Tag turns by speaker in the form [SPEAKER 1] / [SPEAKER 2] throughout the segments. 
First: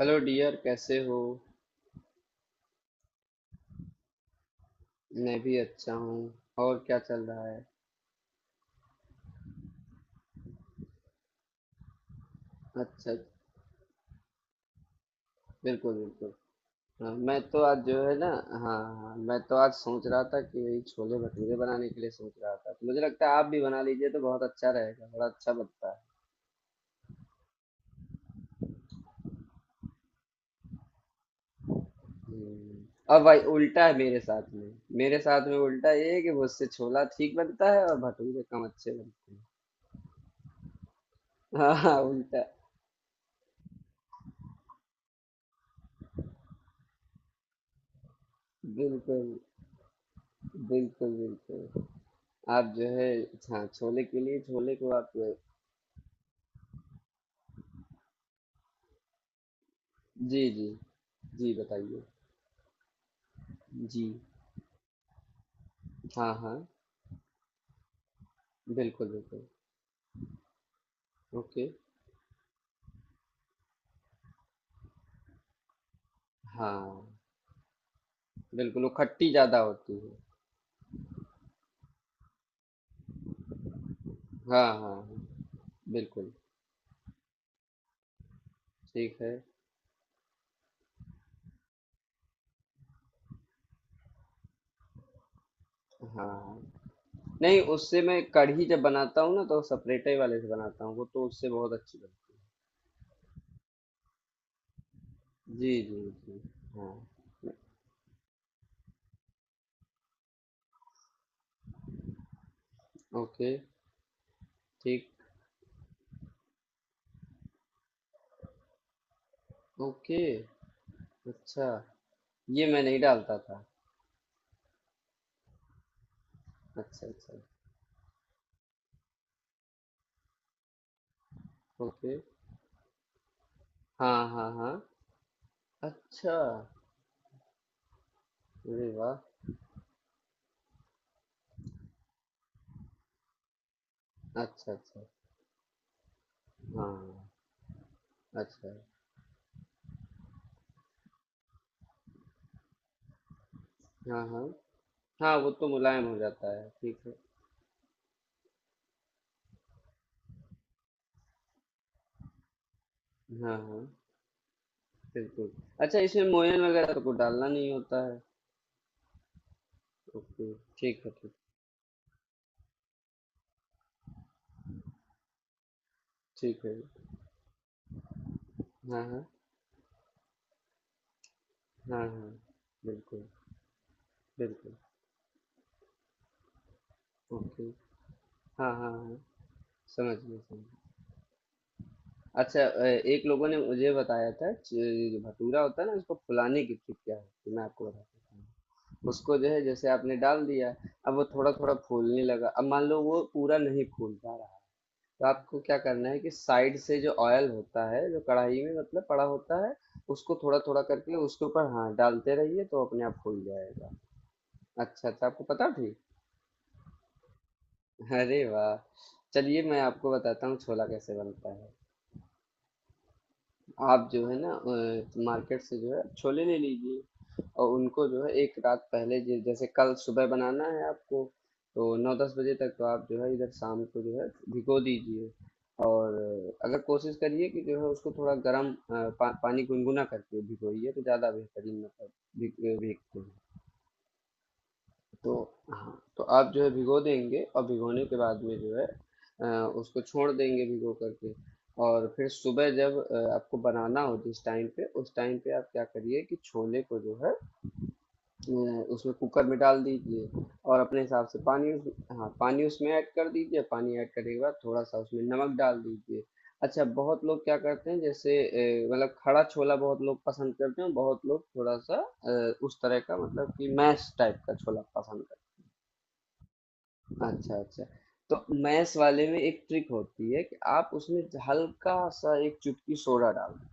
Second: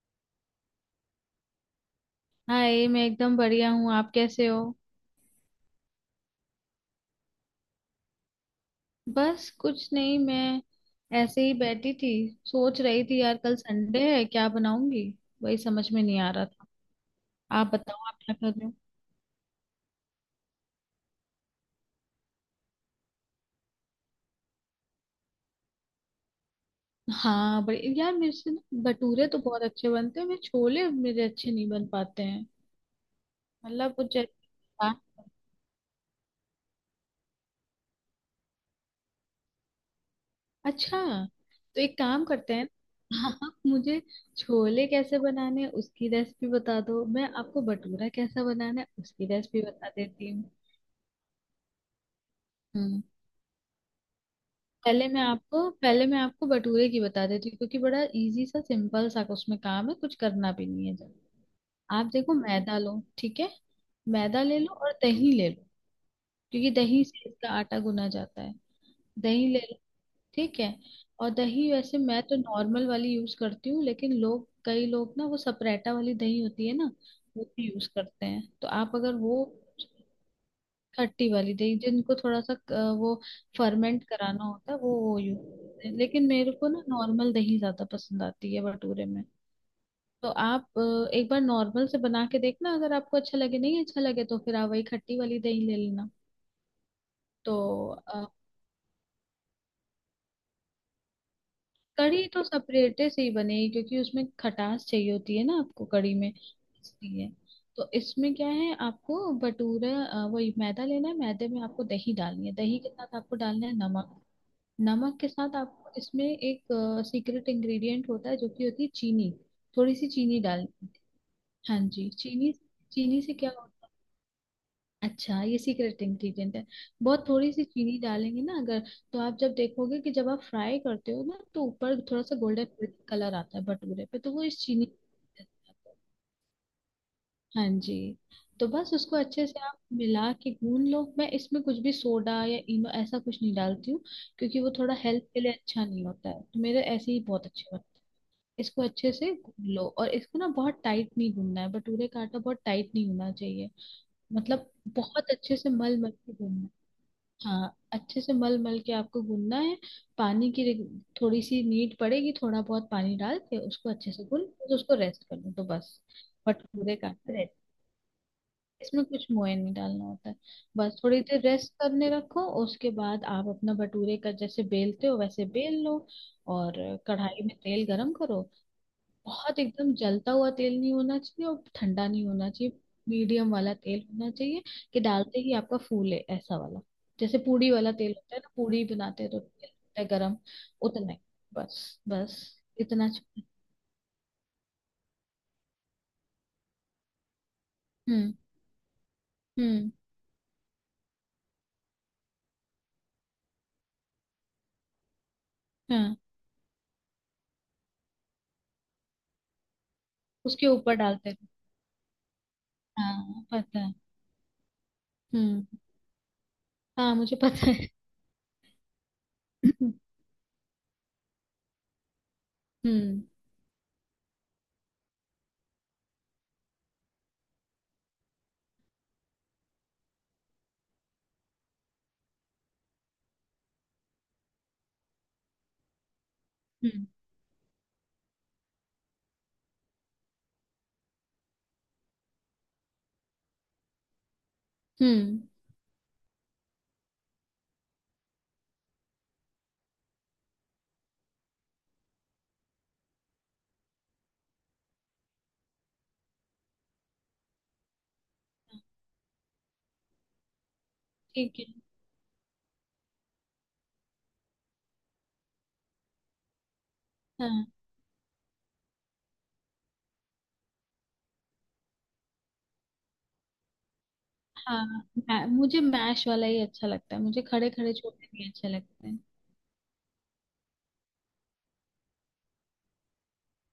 [SPEAKER 1] Hello dear, कैसे हो?
[SPEAKER 2] Hi, मैं एकदम बढ़िया हूँ। आप कैसे हो?
[SPEAKER 1] मैं भी अच्छा हूँ। और क्या चल रहा है?
[SPEAKER 2] बस कुछ नहीं, मैं ऐसे ही बैठी थी। सोच रही
[SPEAKER 1] अच्छा।
[SPEAKER 2] थी यार, कल संडे है, क्या बनाऊंगी, वही समझ
[SPEAKER 1] बिल्कुल
[SPEAKER 2] में नहीं आ
[SPEAKER 1] बिल्कुल।
[SPEAKER 2] रहा था।
[SPEAKER 1] हाँ, मैं तो
[SPEAKER 2] आप
[SPEAKER 1] आज जो
[SPEAKER 2] बताओ,
[SPEAKER 1] है
[SPEAKER 2] आप
[SPEAKER 1] ना।
[SPEAKER 2] क्या कर रहे हो?
[SPEAKER 1] हाँ हाँ, मैं तो आज सोच रहा था कि वही छोले भटूरे बनाने के लिए सोच रहा था, तो मुझे लगता है आप भी बना लीजिए तो बहुत अच्छा रहेगा, बड़ा अच्छा बनता है।
[SPEAKER 2] हाँ बड़े यार, मेरे से ना भटूरे तो बहुत अच्छे बनते हैं, मेरे छोले मेरे अच्छे नहीं बन पाते हैं।
[SPEAKER 1] हम्म। अब भाई, उल्टा
[SPEAKER 2] मतलब
[SPEAKER 1] है
[SPEAKER 2] कुछ
[SPEAKER 1] मेरे
[SPEAKER 2] जैसे-
[SPEAKER 1] साथ में। मेरे साथ में उल्टा ये है कि मुझसे छोला ठीक बनता है और भटूरे कम अच्छे बनते
[SPEAKER 2] अच्छा,
[SPEAKER 1] हैं। हाँ
[SPEAKER 2] तो
[SPEAKER 1] हाँ,
[SPEAKER 2] एक काम
[SPEAKER 1] उल्टा।
[SPEAKER 2] करते हैं, आप मुझे छोले कैसे बनाने हैं उसकी रेसिपी बता दो, मैं आपको भटूरा कैसा बनाना है उसकी
[SPEAKER 1] बिल्कुल।
[SPEAKER 2] रेसिपी बता देती हूँ।
[SPEAKER 1] बिल्कुल बिल्कुल। आप जो
[SPEAKER 2] हम्म।
[SPEAKER 1] है। हाँ, छोले के लिए छोले को
[SPEAKER 2] पहले
[SPEAKER 1] आप।
[SPEAKER 2] मैं आपको पहले मैं आपको भटूरे की बता देती हूँ, क्योंकि बड़ा इजी सा सिंपल सा उसमें काम है, कुछ
[SPEAKER 1] जी,
[SPEAKER 2] करना भी
[SPEAKER 1] जी।
[SPEAKER 2] नहीं है। जब
[SPEAKER 1] जी, बताइए।
[SPEAKER 2] आप देखो, मैदा लो, ठीक है।
[SPEAKER 1] जी।
[SPEAKER 2] मैदा ले लो और दही ले लो,
[SPEAKER 1] हाँ, हाँ।
[SPEAKER 2] क्योंकि दही से इसका आटा गुना जाता है।
[SPEAKER 1] बिल्कुल, बिल्कुल।
[SPEAKER 2] दही ले लो, ठीक है। और
[SPEAKER 1] ओके।
[SPEAKER 2] दही वैसे मैं तो नॉर्मल वाली यूज करती हूँ, लेकिन लोग, कई लोग ना, वो सपरेटा वाली दही होती है ना,
[SPEAKER 1] हाँ।
[SPEAKER 2] वो भी यूज करते हैं। तो
[SPEAKER 1] बिल्कुल वो
[SPEAKER 2] आप अगर
[SPEAKER 1] खट्टी
[SPEAKER 2] वो
[SPEAKER 1] ज़्यादा होती है।
[SPEAKER 2] खट्टी वाली दही, जिनको थोड़ा सा वो फर्मेंट कराना
[SPEAKER 1] हाँ,
[SPEAKER 2] होता है,
[SPEAKER 1] हाँ,
[SPEAKER 2] वो
[SPEAKER 1] हाँ।
[SPEAKER 2] यूज करते हैं, लेकिन
[SPEAKER 1] बिल्कुल,
[SPEAKER 2] मेरे को ना नॉर्मल दही ज्यादा पसंद आती है भटूरे
[SPEAKER 1] ठीक
[SPEAKER 2] में।
[SPEAKER 1] है।
[SPEAKER 2] तो आप एक बार नॉर्मल से बना के देखना, अगर आपको अच्छा लगे नहीं अच्छा लगे, तो फिर आप वही खट्टी वाली दही ले लेना।
[SPEAKER 1] हाँ। हाँ,
[SPEAKER 2] तो
[SPEAKER 1] नहीं उससे मैं
[SPEAKER 2] अ,
[SPEAKER 1] कढ़ी जब बनाता हूँ ना तो सपरेटे वाले से बनाता हूँ, वो तो उससे बहुत अच्छी
[SPEAKER 2] कढ़ी
[SPEAKER 1] बनती
[SPEAKER 2] तो सेपरेटे से ही बनेगी, क्योंकि उसमें खटास चाहिए होती है
[SPEAKER 1] है।
[SPEAKER 2] ना
[SPEAKER 1] जी,
[SPEAKER 2] आपको
[SPEAKER 1] जी,
[SPEAKER 2] कढ़ी में,
[SPEAKER 1] जी। हाँ।
[SPEAKER 2] इसलिए। तो इसमें क्या है, आपको भटूरा वही मैदा लेना है, मैदे में आपको दही डालनी है, दही के साथ आपको
[SPEAKER 1] ओके,
[SPEAKER 2] डालना है नमक।
[SPEAKER 1] ठीक।
[SPEAKER 2] नमक के साथ आपको इसमें एक सीक्रेट इंग्रेडिएंट होता है, जो कि होती है चीनी। थोड़ी सी
[SPEAKER 1] ओके,
[SPEAKER 2] चीनी डालनी है।
[SPEAKER 1] अच्छा।
[SPEAKER 2] हाँ जी, चीनी।
[SPEAKER 1] ये मैं नहीं
[SPEAKER 2] चीनी से
[SPEAKER 1] डालता
[SPEAKER 2] क्या
[SPEAKER 1] था।
[SPEAKER 2] होता है, अच्छा, ये सीक्रेट इंग्रेडिएंट है।
[SPEAKER 1] अच्छा,
[SPEAKER 2] बहुत
[SPEAKER 1] अच्छा।
[SPEAKER 2] थोड़ी सी चीनी डालेंगे ना अगर, तो आप जब देखोगे कि जब आप फ्राई करते हो ना, तो ऊपर
[SPEAKER 1] ओके।
[SPEAKER 2] थोड़ा सा गोल्डन कलर आता है भटूरे पे,
[SPEAKER 1] हाँ,
[SPEAKER 2] तो वो
[SPEAKER 1] हाँ,
[SPEAKER 2] इस
[SPEAKER 1] हाँ।
[SPEAKER 2] चीनी।
[SPEAKER 1] अच्छा।
[SPEAKER 2] हाँ जी। तो
[SPEAKER 1] अरे
[SPEAKER 2] बस उसको
[SPEAKER 1] वाह!
[SPEAKER 2] अच्छे से आप मिला के गून लो। मैं इसमें कुछ भी सोडा या इनो ऐसा कुछ नहीं डालती हूँ, क्योंकि वो
[SPEAKER 1] अच्छा,
[SPEAKER 2] थोड़ा
[SPEAKER 1] अच्छा।
[SPEAKER 2] हेल्थ के लिए अच्छा नहीं होता है। तो मेरे ऐसे
[SPEAKER 1] हाँ।
[SPEAKER 2] ही बहुत अच्छे बनते हैं।
[SPEAKER 1] अच्छा।
[SPEAKER 2] इसको अच्छे से गून लो, और इसको ना बहुत टाइट नहीं गूनना है, भटूरे का आटा बहुत टाइट नहीं होना चाहिए।
[SPEAKER 1] हाँ, हाँ।
[SPEAKER 2] मतलब बहुत
[SPEAKER 1] हाँ, वो
[SPEAKER 2] अच्छे
[SPEAKER 1] तो
[SPEAKER 2] से मल
[SPEAKER 1] मुलायम
[SPEAKER 2] मल
[SPEAKER 1] हो
[SPEAKER 2] के
[SPEAKER 1] जाता
[SPEAKER 2] गूनना
[SPEAKER 1] है,
[SPEAKER 2] है।
[SPEAKER 1] ठीक है।
[SPEAKER 2] हाँ, अच्छे से मल मल के आपको गूनना है। पानी की रिक- थोड़ी सी नीड पड़ेगी, थोड़ा बहुत पानी डाल
[SPEAKER 1] हाँ,
[SPEAKER 2] के
[SPEAKER 1] हाँ,
[SPEAKER 2] उसको अच्छे से गून, फिर उसको रेस्ट कर
[SPEAKER 1] बिल्कुल।
[SPEAKER 2] लो, तो
[SPEAKER 1] अच्छा,
[SPEAKER 2] बस
[SPEAKER 1] इसमें मोयन वगैरह
[SPEAKER 2] भटूरे
[SPEAKER 1] तो
[SPEAKER 2] का
[SPEAKER 1] कुछ
[SPEAKER 2] आटा
[SPEAKER 1] डालना
[SPEAKER 2] ready।
[SPEAKER 1] नहीं होता है?
[SPEAKER 2] इसमें कुछ मोयन नहीं डालना होता है।
[SPEAKER 1] ओके,
[SPEAKER 2] बस
[SPEAKER 1] ठीक है,
[SPEAKER 2] थोड़ी
[SPEAKER 1] ठीक
[SPEAKER 2] देर रेस्ट करने रखो, उसके बाद आप अपना भटूरे का जैसे बेलते हो वैसे बेल लो।
[SPEAKER 1] ठीक
[SPEAKER 2] और
[SPEAKER 1] है।
[SPEAKER 2] कढ़ाई में तेल गरम करो।
[SPEAKER 1] हाँ, हाँ।
[SPEAKER 2] बहुत एकदम जलता हुआ तेल नहीं होना चाहिए, और
[SPEAKER 1] हाँ,
[SPEAKER 2] ठंडा नहीं
[SPEAKER 1] हाँ।
[SPEAKER 2] होना चाहिए।
[SPEAKER 1] बिल्कुल,
[SPEAKER 2] मीडियम वाला तेल होना चाहिए,
[SPEAKER 1] बिल्कुल।
[SPEAKER 2] कि डालते ही आपका फूले ऐसा वाला। जैसे
[SPEAKER 1] ओके।
[SPEAKER 2] पूड़ी वाला तेल होता है ना,
[SPEAKER 1] हाँ,
[SPEAKER 2] पूड़ी
[SPEAKER 1] हाँ, हाँ।
[SPEAKER 2] बनाते हैं तो तेल होता है
[SPEAKER 1] समझ
[SPEAKER 2] गरम,
[SPEAKER 1] गया, समझ गया।
[SPEAKER 2] उतना ही, बस बस
[SPEAKER 1] अच्छा,
[SPEAKER 2] इतना
[SPEAKER 1] एक
[SPEAKER 2] चाहिए।
[SPEAKER 1] लोगों ने मुझे बताया था च जो भटूरा होता है ना, उसको फुलाने की ट्रिक क्या होती है? तो मैं आपको
[SPEAKER 2] हम्म।
[SPEAKER 1] बताता हूँ। उसको जो है जैसे
[SPEAKER 2] हम्म।
[SPEAKER 1] आपने डाल दिया, अब वो थोड़ा-थोड़ा फूलने लगा। अब मान लो वो पूरा नहीं फूल पा रहा। तो आपको क्या करना
[SPEAKER 2] हाँ,
[SPEAKER 1] है कि साइड से जो ऑयल होता है जो कढ़ाई में मतलब पड़ा होता है, उसको थोड़ा
[SPEAKER 2] उसके
[SPEAKER 1] थोड़ा
[SPEAKER 2] ऊपर
[SPEAKER 1] करके
[SPEAKER 2] डालते हैं।
[SPEAKER 1] उसके ऊपर, हाँ, डालते रहिए तो अपने आप खुल
[SPEAKER 2] हाँ, पता
[SPEAKER 1] जाएगा।
[SPEAKER 2] है।
[SPEAKER 1] अच्छा अच्छा, आपको
[SPEAKER 2] हम्म,
[SPEAKER 1] पता थी।
[SPEAKER 2] हाँ, मुझे पता है।
[SPEAKER 1] अरे वाह! चलिए, मैं
[SPEAKER 2] हम्म।
[SPEAKER 1] आपको बताता हूँ छोला कैसे बनता है।
[SPEAKER 2] हम्म।
[SPEAKER 1] आप जो है ना, मार्केट से जो है छोले ले लीजिए। और उनको जो है एक रात पहले, जैसे कल सुबह बनाना है आपको। तो 9-10 बजे तक तो आप जो है इधर शाम को जो है भिगो दीजिए। और अगर
[SPEAKER 2] हम्म।
[SPEAKER 1] कोशिश करिए कि जो है उसको थोड़ा गर्म पानी गुनगुना करके भिगोइए तो ज़्यादा बेहतरीन मतलब भीगते हैं। तो।
[SPEAKER 2] हम्म।
[SPEAKER 1] हाँ, तो आप जो है भिगो देंगे और भिगोने के बाद में जो है, उसको छोड़ देंगे भिगो करके। और फिर सुबह जब आपको बनाना हो जिस टाइम पे उस टाइम पे आप क्या करिए कि छोले को जो है, अ, उसमें कुकर में डाल दीजिए। और अपने हिसाब से
[SPEAKER 2] ठीक है।
[SPEAKER 1] पानी उस। हाँ, पानी उसमें ऐड कर दीजिए। पानी ऐड करने के बाद थोड़ा सा उसमें नमक डाल दीजिए। अच्छा, बहुत लोग क्या
[SPEAKER 2] हाँ
[SPEAKER 1] करते हैं जैसे मतलब खड़ा छोला बहुत लोग पसंद करते हैं, बहुत लोग थोड़ा सा उस तरह का मतलब कि मैश टाइप का छोला
[SPEAKER 2] हाँ,
[SPEAKER 1] पसंद।
[SPEAKER 2] मै- मुझे मैश वाला ही अच्छा लगता है, मुझे
[SPEAKER 1] अच्छा
[SPEAKER 2] खड़े
[SPEAKER 1] अच्छा।
[SPEAKER 2] खड़े छोले
[SPEAKER 1] तो
[SPEAKER 2] भी अच्छे
[SPEAKER 1] मैथ्स
[SPEAKER 2] लगते हैं।
[SPEAKER 1] वाले में एक ट्रिक होती है कि आप उसमें हल्का सा एक चुटकी सोडा डाल दें,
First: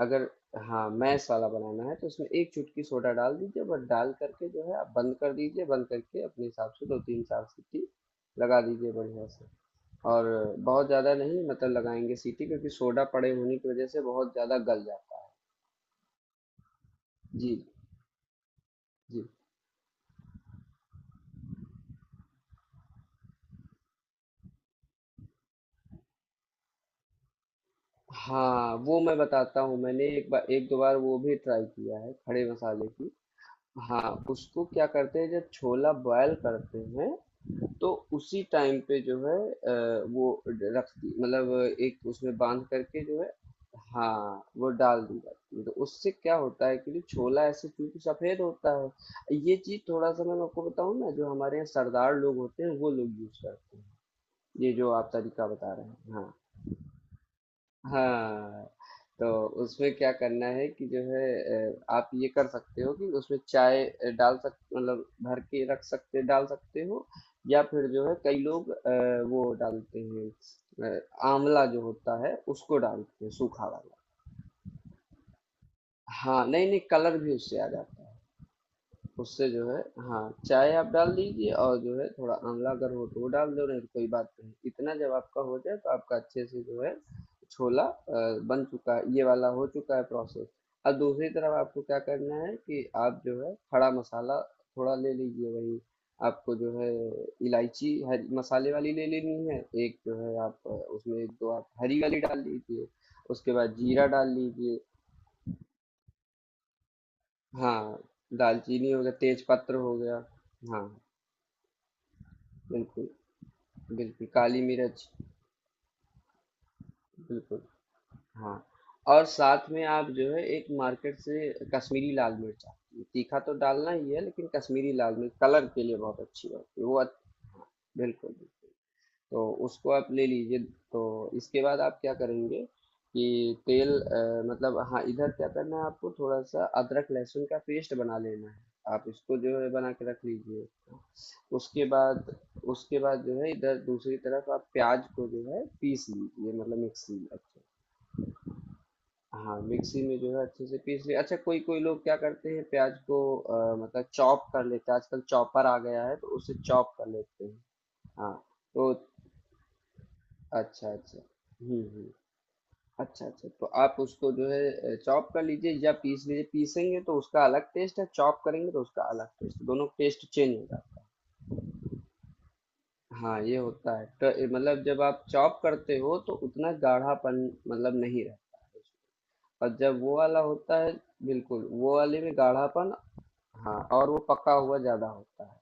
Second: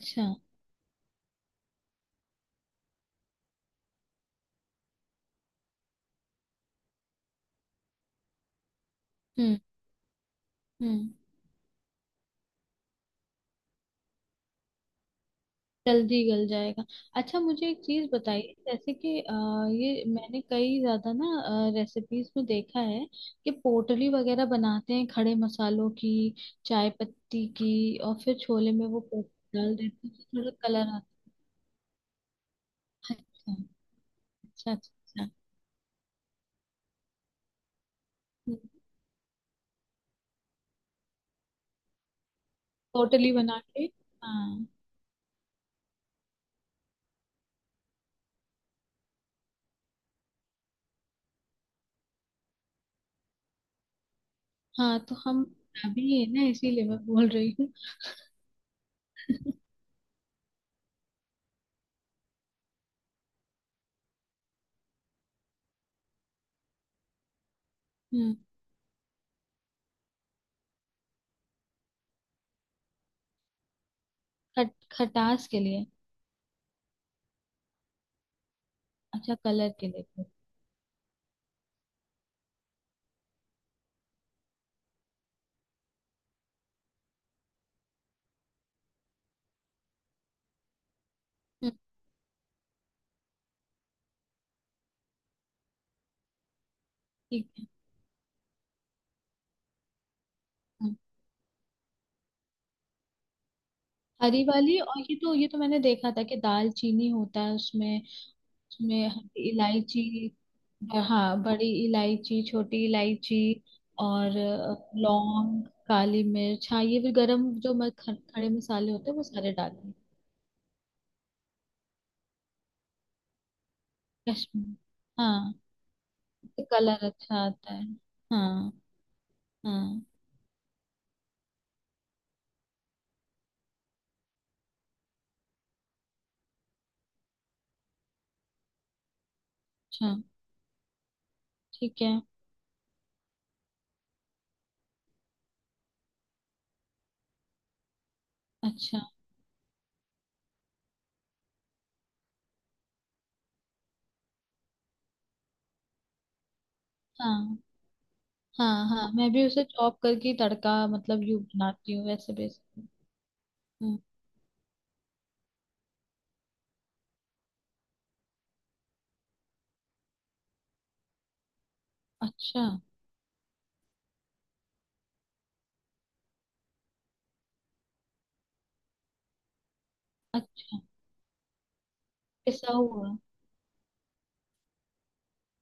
[SPEAKER 1] अगर। हाँ, मैथ्स वाला बनाना है तो उसमें एक चुटकी सोडा डाल दीजिए, बस डाल करके जो है आप बंद कर दीजिए, बंद करके अपने हिसाब से दो तीन चार सीटी लगा दीजिए बढ़िया से।
[SPEAKER 2] हम्म।
[SPEAKER 1] और बहुत ज़्यादा
[SPEAKER 2] हम्म।
[SPEAKER 1] नहीं मतलब लगाएंगे सीटी, क्योंकि सोडा पड़े होने की वजह से बहुत ज़्यादा गल जाता
[SPEAKER 2] जल्दी गल जाएगा।
[SPEAKER 1] है।
[SPEAKER 2] अच्छा,
[SPEAKER 1] जी
[SPEAKER 2] मुझे एक चीज बताइए, जैसे कि
[SPEAKER 1] जी।
[SPEAKER 2] ये मैंने कई ज्यादा ना रेसिपीज में देखा है, कि पोटली वगैरह बनाते हैं खड़े मसालों की, चाय पत्ती की, और फिर छोले
[SPEAKER 1] हाँ,
[SPEAKER 2] में वो
[SPEAKER 1] वो मैं
[SPEAKER 2] पोटली
[SPEAKER 1] बताता
[SPEAKER 2] डाल
[SPEAKER 1] हूँ, मैंने
[SPEAKER 2] देते हैं,
[SPEAKER 1] एक
[SPEAKER 2] तो
[SPEAKER 1] बार,
[SPEAKER 2] थोड़ा
[SPEAKER 1] एक दो
[SPEAKER 2] कलर
[SPEAKER 1] बार वो
[SPEAKER 2] आता
[SPEAKER 1] भी ट्राई किया है खड़े मसाले की।
[SPEAKER 2] है। अच्छा,
[SPEAKER 1] हाँ, उसको
[SPEAKER 2] अच्छा,
[SPEAKER 1] क्या करते
[SPEAKER 2] अच्छा। अच्छा।
[SPEAKER 1] हैं जब छोला बॉयल करते हैं तो उसी
[SPEAKER 2] हम्म,
[SPEAKER 1] टाइम पे जो है, वो रख दी मतलब एक उसमें बांध करके जो है।
[SPEAKER 2] पोटली बना के।
[SPEAKER 1] हाँ,
[SPEAKER 2] हाँ
[SPEAKER 1] वो डाल दी जाती है तो उससे क्या होता है कि जो छोला ऐसे क्योंकि सफेद होता है। ये चीज थोड़ा सा मैं आपको बताऊँ ना, जो हमारे यहाँ सरदार लोग होते हैं वो लोग यूज करते हैं ये जो
[SPEAKER 2] हाँ,
[SPEAKER 1] आप
[SPEAKER 2] तो हम
[SPEAKER 1] तरीका बता रहे
[SPEAKER 2] अभी
[SPEAKER 1] हैं,
[SPEAKER 2] है
[SPEAKER 1] हाँ।
[SPEAKER 2] ना, इसीलिए मैं बोल रही हूँ।
[SPEAKER 1] हाँ तो उसमें क्या करना है कि जो है, आप ये कर सकते हो कि उसमें चाय डाल सक मतलब भर के रख सकते डाल सकते हो। या फिर जो है
[SPEAKER 2] हम्म,
[SPEAKER 1] कई लोग वो डालते हैं, अ, आंवला जो होता है उसको डालते हैं सूखा वाला।
[SPEAKER 2] खट, खटास के लिए।
[SPEAKER 1] हाँ, नहीं नहीं, कलर भी उससे आ जाता है।
[SPEAKER 2] अच्छा,
[SPEAKER 1] उससे जो
[SPEAKER 2] कलर
[SPEAKER 1] है।
[SPEAKER 2] के लिए।
[SPEAKER 1] हाँ, चाय आप डाल दीजिए और जो है थोड़ा आंवला अगर हो तो वो डाल दो, नहीं तो कोई बात नहीं। इतना जब आपका हो जाए तो आपका अच्छे से जो है छोला बन चुका है, ये वाला हो चुका है प्रोसेस। अब दूसरी तरफ
[SPEAKER 2] हम्म।
[SPEAKER 1] आपको क्या करना है कि आप जो है खड़ा मसाला थोड़ा ले लीजिए, वही आपको जो है
[SPEAKER 2] ठीक है।
[SPEAKER 1] इलायची हरी मसाले वाली ले लेनी है। एक जो है आप
[SPEAKER 2] हम्म,
[SPEAKER 1] उसमें एक दो आप हरी वाली डाल लीजिए, उसके बाद जीरा डाल
[SPEAKER 2] हरी वाली।
[SPEAKER 1] लीजिए।
[SPEAKER 2] और ये तो, ये तो मैंने देखा था कि दाल चीनी होता है
[SPEAKER 1] हाँ,
[SPEAKER 2] उसमें।
[SPEAKER 1] दालचीनी हो
[SPEAKER 2] उसमें
[SPEAKER 1] गया, तेज
[SPEAKER 2] हरी
[SPEAKER 1] पत्र हो गया।
[SPEAKER 2] इलायची,
[SPEAKER 1] हाँ,
[SPEAKER 2] ब- हाँ, बड़ी इलायची, छोटी
[SPEAKER 1] बिल्कुल,
[SPEAKER 2] इलायची
[SPEAKER 1] बिल्कुल,
[SPEAKER 2] और
[SPEAKER 1] काली मिर्च,
[SPEAKER 2] लौंग, काली मिर्च। हाँ, ये भी गरम
[SPEAKER 1] बिल्कुल,
[SPEAKER 2] जो म- ख- खड़े
[SPEAKER 1] हाँ।
[SPEAKER 2] मसाले होते हैं वो
[SPEAKER 1] और
[SPEAKER 2] सारे
[SPEAKER 1] साथ में
[SPEAKER 2] डालने।
[SPEAKER 1] आप जो है एक मार्केट से कश्मीरी लाल मिर्च आती है, तीखा तो डालना ही है लेकिन
[SPEAKER 2] कश्मीरी,
[SPEAKER 1] कश्मीरी लाल मिर्च
[SPEAKER 2] हाँ,
[SPEAKER 1] कलर के लिए बहुत अच्छी
[SPEAKER 2] तो
[SPEAKER 1] होती है, वो
[SPEAKER 2] कलर अच्छा आता है।
[SPEAKER 1] बिल्कुल।
[SPEAKER 2] हाँ।
[SPEAKER 1] तो उसको
[SPEAKER 2] हाँ
[SPEAKER 1] आप ले लीजिए। तो इसके बाद आप क्या करेंगे कि तेल मतलब, हाँ, इधर क्या करना है आपको थोड़ा सा अदरक लहसुन का पेस्ट बना लेना है, आप इसको जो है बना के
[SPEAKER 2] अच्छा,
[SPEAKER 1] रख लीजिए। उसके
[SPEAKER 2] ठीक है।
[SPEAKER 1] बाद। उसके बाद जो है इधर दूसरी तरफ आप प्याज को जो है पीस लीजिए मतलब मिक्सी में, अच्छा।
[SPEAKER 2] अच्छा।
[SPEAKER 1] हाँ, मिक्सी में जो है अच्छे से पीस लिया। अच्छा, कोई कोई लोग क्या करते हैं प्याज को मतलब चॉप कर लेते हैं, आजकल चॉपर आ गया है तो उसे चॉप कर लेते हैं।
[SPEAKER 2] हाँ
[SPEAKER 1] हाँ
[SPEAKER 2] हाँ,
[SPEAKER 1] तो।
[SPEAKER 2] हाँ मैं भी उसे चॉप करके तड़का
[SPEAKER 1] अच्छा अच्छा।
[SPEAKER 2] मतलब यूं बनाती हूँ
[SPEAKER 1] हम्म।
[SPEAKER 2] वैसे बेसिकली।
[SPEAKER 1] अच्छा अच्छा, तो आप
[SPEAKER 2] हम्म।
[SPEAKER 1] उसको जो है चॉप कर लीजिए या पीस लीजिए। पीसेंगे तो उसका अलग टेस्ट है, चॉप करेंगे तो उसका अलग टेस्ट, दोनों टेस्ट चेंज हो जाता
[SPEAKER 2] अच्छा।
[SPEAKER 1] है। हाँ, ये होता है, तो ये मतलब जब आप चॉप करते हो तो उतना गाढ़ापन मतलब नहीं रहता है उसमें। और जब वो वाला
[SPEAKER 2] अच्छा,
[SPEAKER 1] होता है। बिल्कुल, वो वाले में
[SPEAKER 2] पिसा
[SPEAKER 1] गाढ़ापन।
[SPEAKER 2] हुआ।
[SPEAKER 1] हाँ, और वो पका हुआ ज्यादा होता है।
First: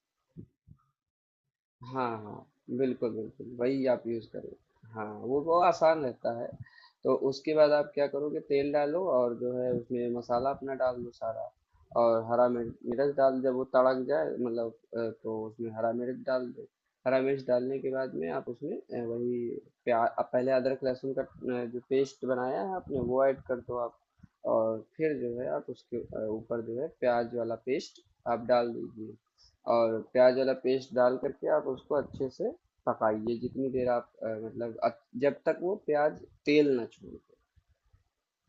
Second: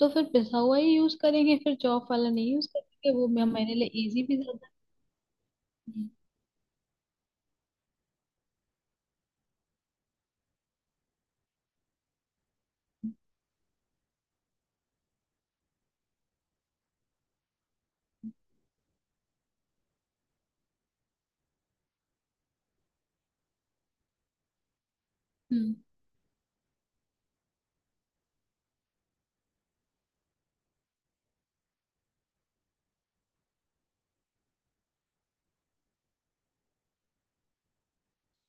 [SPEAKER 2] तो फिर पिसा हुआ ही यूज करेंगे, फिर
[SPEAKER 1] हाँ
[SPEAKER 2] चॉप वाला
[SPEAKER 1] हाँ,
[SPEAKER 2] नहीं यूज
[SPEAKER 1] बिल्कुल
[SPEAKER 2] करेंगे, वो मैं,
[SPEAKER 1] बिल्कुल
[SPEAKER 2] मेरे
[SPEAKER 1] वही आप
[SPEAKER 2] लिए इजी
[SPEAKER 1] यूज़
[SPEAKER 2] भी
[SPEAKER 1] करो।
[SPEAKER 2] ज्यादा।
[SPEAKER 1] हाँ, वो आसान
[SPEAKER 2] हम्म।
[SPEAKER 1] रहता है। तो उसके बाद आप क्या करोगे, तेल डालो और जो है उसमें मसाला अपना डाल दो सारा। और हरा मिर्च मिर्च डाल, जब वो तड़क जाए मतलब, तो उसमें हरा मिर्च डाल दो। हरा मिर्च डालने के बाद में
[SPEAKER 2] हम्म।
[SPEAKER 1] आप उसमें वही प्याज पहले अदरक लहसुन का जो पेस्ट बनाया है आपने वो ऐड कर दो आप। और फिर जो है आप
[SPEAKER 2] हम्म।
[SPEAKER 1] उसके ऊपर जो है प्याज वाला पेस्ट आप डाल दीजिए। और प्याज वाला पेस्ट डाल करके आप उसको अच्छे से पकाइए जितनी देर आप जब तक वो प्याज तेल ना छोड़ दे।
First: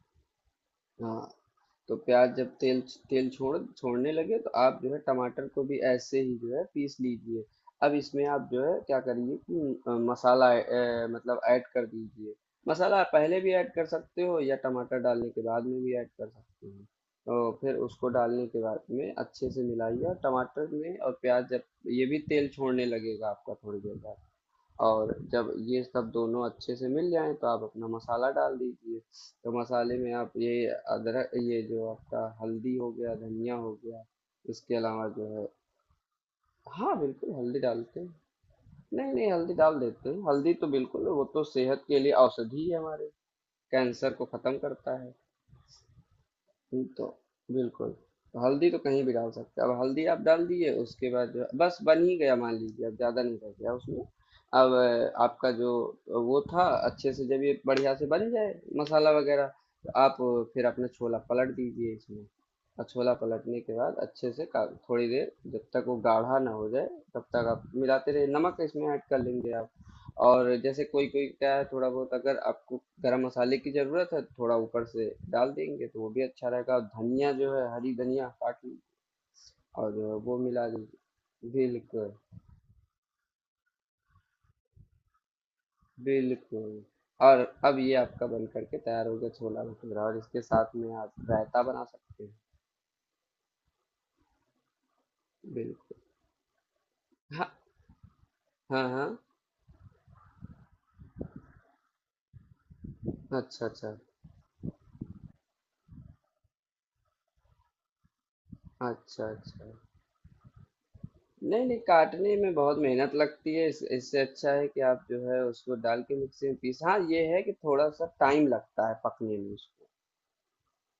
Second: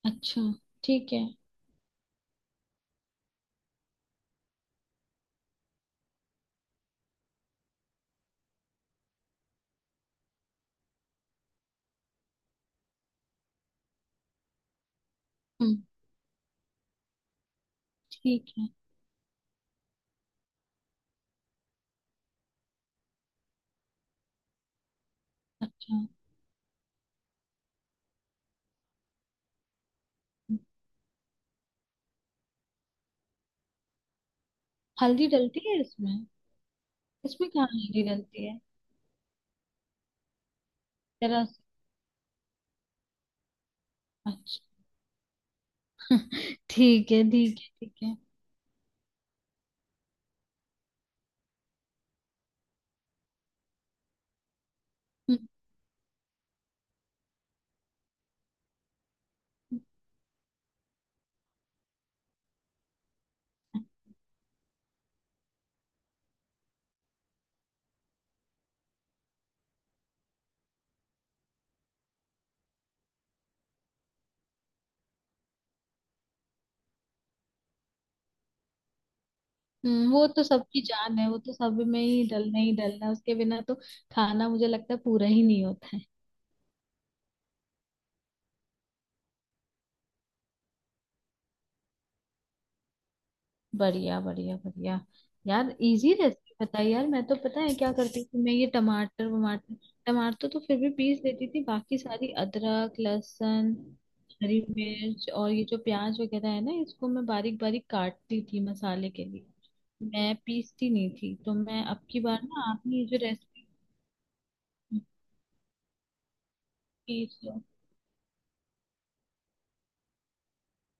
[SPEAKER 2] अच्छा, ठीक
[SPEAKER 1] हाँ।
[SPEAKER 2] है।
[SPEAKER 1] तो प्याज जब तेल तेल छोड़ने लगे तो आप जो है टमाटर को भी ऐसे ही जो है पीस लीजिए। अब इसमें आप जो है क्या करिए कि मसाला मतलब ऐड कर दीजिए। मसाला आप पहले भी ऐड कर सकते हो या टमाटर डालने के बाद में
[SPEAKER 2] हम्म।
[SPEAKER 1] भी ऐड कर सकते हो। तो फिर उसको डालने
[SPEAKER 2] ठीक
[SPEAKER 1] के
[SPEAKER 2] है।
[SPEAKER 1] बाद में अच्छे से मिलाइए और टमाटर में और प्याज जब ये भी तेल छोड़ने लगेगा आपका थोड़ी देर बाद। और जब ये
[SPEAKER 2] अच्छा।
[SPEAKER 1] सब दोनों अच्छे से मिल जाएं तो आप अपना मसाला डाल दीजिए। तो मसाले में आप ये
[SPEAKER 2] हम्म,
[SPEAKER 1] अदरक, ये जो आपका हल्दी हो गया, धनिया हो गया, इसके अलावा
[SPEAKER 2] हल्दी
[SPEAKER 1] जो है।
[SPEAKER 2] डलती है इसमें?
[SPEAKER 1] हाँ बिल्कुल,
[SPEAKER 2] इसमें
[SPEAKER 1] हल्दी
[SPEAKER 2] कहाँ
[SPEAKER 1] डालते
[SPEAKER 2] हल्दी
[SPEAKER 1] हैं।
[SPEAKER 2] डलती है?
[SPEAKER 1] नहीं नहीं, हल्दी डाल देते हैं। हल्दी तो बिल्कुल, वो तो
[SPEAKER 2] जरा सा-
[SPEAKER 1] सेहत के लिए औषधि है हमारे। कैंसर को खत्म
[SPEAKER 2] अच्छा,
[SPEAKER 1] करता है। ठीक तो।
[SPEAKER 2] ठीक है, ठीक है, ठीक
[SPEAKER 1] बिल्कुल।
[SPEAKER 2] है।
[SPEAKER 1] हल्दी तो कहीं भी डाल सकते हैं। अब हल्दी आप डाल दिए, उसके बाद जो बस बन ही गया मान लीजिए, अब ज़्यादा नहीं रह गया उसमें। अब
[SPEAKER 2] हम्म।
[SPEAKER 1] आपका जो वो था। अच्छे से जब ये बढ़िया से बन जाए, मसाला वगैरह,
[SPEAKER 2] हम्म।
[SPEAKER 1] तो आप फिर अपना छोला पलट दीजिए इसमें। और छोला पलटने के बाद अच्छे से, थोड़ी देर जब तक वो गाढ़ा ना हो जाए, तब तक आप मिलाते रहिए। नमक इसमें ऐड कर लेंगे आप। और जैसे कोई कोई क्या है, थोड़ा बहुत अगर आपको गरम मसाले की ज़रूरत है तो थोड़ा ऊपर से डाल देंगे तो वो भी अच्छा रहेगा। और धनिया जो है, हरी धनिया काट ली और
[SPEAKER 2] हम्म, वो
[SPEAKER 1] वो
[SPEAKER 2] तो
[SPEAKER 1] मिला
[SPEAKER 2] सबकी जान है, वो
[SPEAKER 1] दीजिए,
[SPEAKER 2] तो सब में
[SPEAKER 1] बिल्कुल।
[SPEAKER 2] ही डलना है, उसके बिना तो खाना मुझे लगता है पूरा ही नहीं होता है।
[SPEAKER 1] बिल्कुल। और अब ये आपका बन करके तैयार हो गया छोला भटूरा, और इसके साथ में आप रायता बना सकते हैं।
[SPEAKER 2] बढ़िया, बढ़िया, बढ़िया। यार
[SPEAKER 1] बिल्कुल।
[SPEAKER 2] इजी रेसिपी बताई यार, मैं तो
[SPEAKER 1] हाँ
[SPEAKER 2] पता है क्या करती थी, मैं ये
[SPEAKER 1] हाँ हाँ।
[SPEAKER 2] टमाटर वमाटर, टमाटर तो फिर भी पीस देती थी, बाकी सारी अदरक,
[SPEAKER 1] अच्छा
[SPEAKER 2] लहसुन,
[SPEAKER 1] अच्छा
[SPEAKER 2] हरी मिर्च, और ये जो प्याज वगैरह है ना, इसको मैं बारीक बारीक काटती थी मसाले
[SPEAKER 1] अच्छा
[SPEAKER 2] के लिए।
[SPEAKER 1] अच्छा।
[SPEAKER 2] मैं पीसती नहीं थी, तो
[SPEAKER 1] नहीं नहीं,
[SPEAKER 2] मैं अब की
[SPEAKER 1] काटने
[SPEAKER 2] बार
[SPEAKER 1] में
[SPEAKER 2] ना
[SPEAKER 1] बहुत
[SPEAKER 2] आपने ये
[SPEAKER 1] मेहनत
[SPEAKER 2] जो
[SPEAKER 1] लगती
[SPEAKER 2] रेसिपी।
[SPEAKER 1] है, इससे अच्छा है कि आप जो है उसको डाल के मिक्सी में पीस। हाँ, ये है कि थोड़ा सा टाइम लगता है पकने में उसको।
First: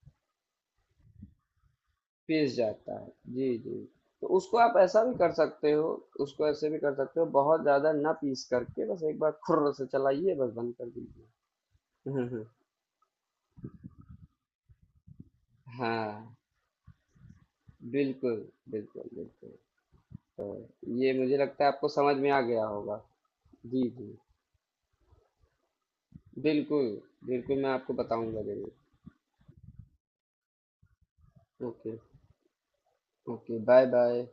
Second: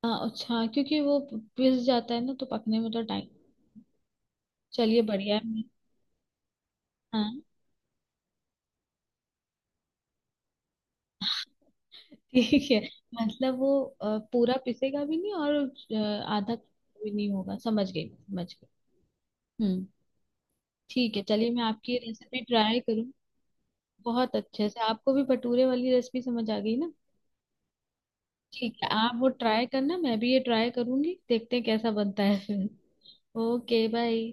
[SPEAKER 2] हाँ अच्छा, क्योंकि वो पिस जाता है ना तो
[SPEAKER 1] पीस
[SPEAKER 2] पकने में
[SPEAKER 1] जाता
[SPEAKER 2] तो
[SPEAKER 1] है।
[SPEAKER 2] टाइम।
[SPEAKER 1] जी जी। तो उसको आप
[SPEAKER 2] चलिए,
[SPEAKER 1] ऐसा भी कर
[SPEAKER 2] बढ़िया है, मैं-
[SPEAKER 1] सकते हो। उसको ऐसे भी कर सकते हो,
[SPEAKER 2] हाँ,
[SPEAKER 1] बहुत ज़्यादा ना पीस करके, बस एक बार खुर्र से चलाइए, बस बंद कर दीजिए।
[SPEAKER 2] ठीक है। मतलब वो पूरा पिसेगा भी नहीं और
[SPEAKER 1] हाँ।
[SPEAKER 2] आधा भी नहीं होगा, समझ गई,
[SPEAKER 1] बिल्कुल
[SPEAKER 2] समझ गई।
[SPEAKER 1] बिल्कुल बिल्कुल।
[SPEAKER 2] हम्म।
[SPEAKER 1] ये
[SPEAKER 2] ठीक है,
[SPEAKER 1] मुझे
[SPEAKER 2] चलिए, मैं
[SPEAKER 1] लगता है आपको
[SPEAKER 2] आपकी
[SPEAKER 1] समझ में आ
[SPEAKER 2] रेसिपी
[SPEAKER 1] गया
[SPEAKER 2] ट्राई
[SPEAKER 1] होगा।
[SPEAKER 2] करूँ।
[SPEAKER 1] जी जी।
[SPEAKER 2] बहुत अच्छे से, आपको भी भटूरे वाली रेसिपी समझ आ गई
[SPEAKER 1] बिल्कुल
[SPEAKER 2] ना?
[SPEAKER 1] बिल्कुल, मैं आपको बताऊंगा जरूर।
[SPEAKER 2] ठीक है, आप वो ट्राई करना, मैं भी ये ट्राई करूंगी, देखते हैं कैसा
[SPEAKER 1] ओके।
[SPEAKER 2] बनता है फिर।
[SPEAKER 1] Okay, bye
[SPEAKER 2] okay bye.
[SPEAKER 1] Bye.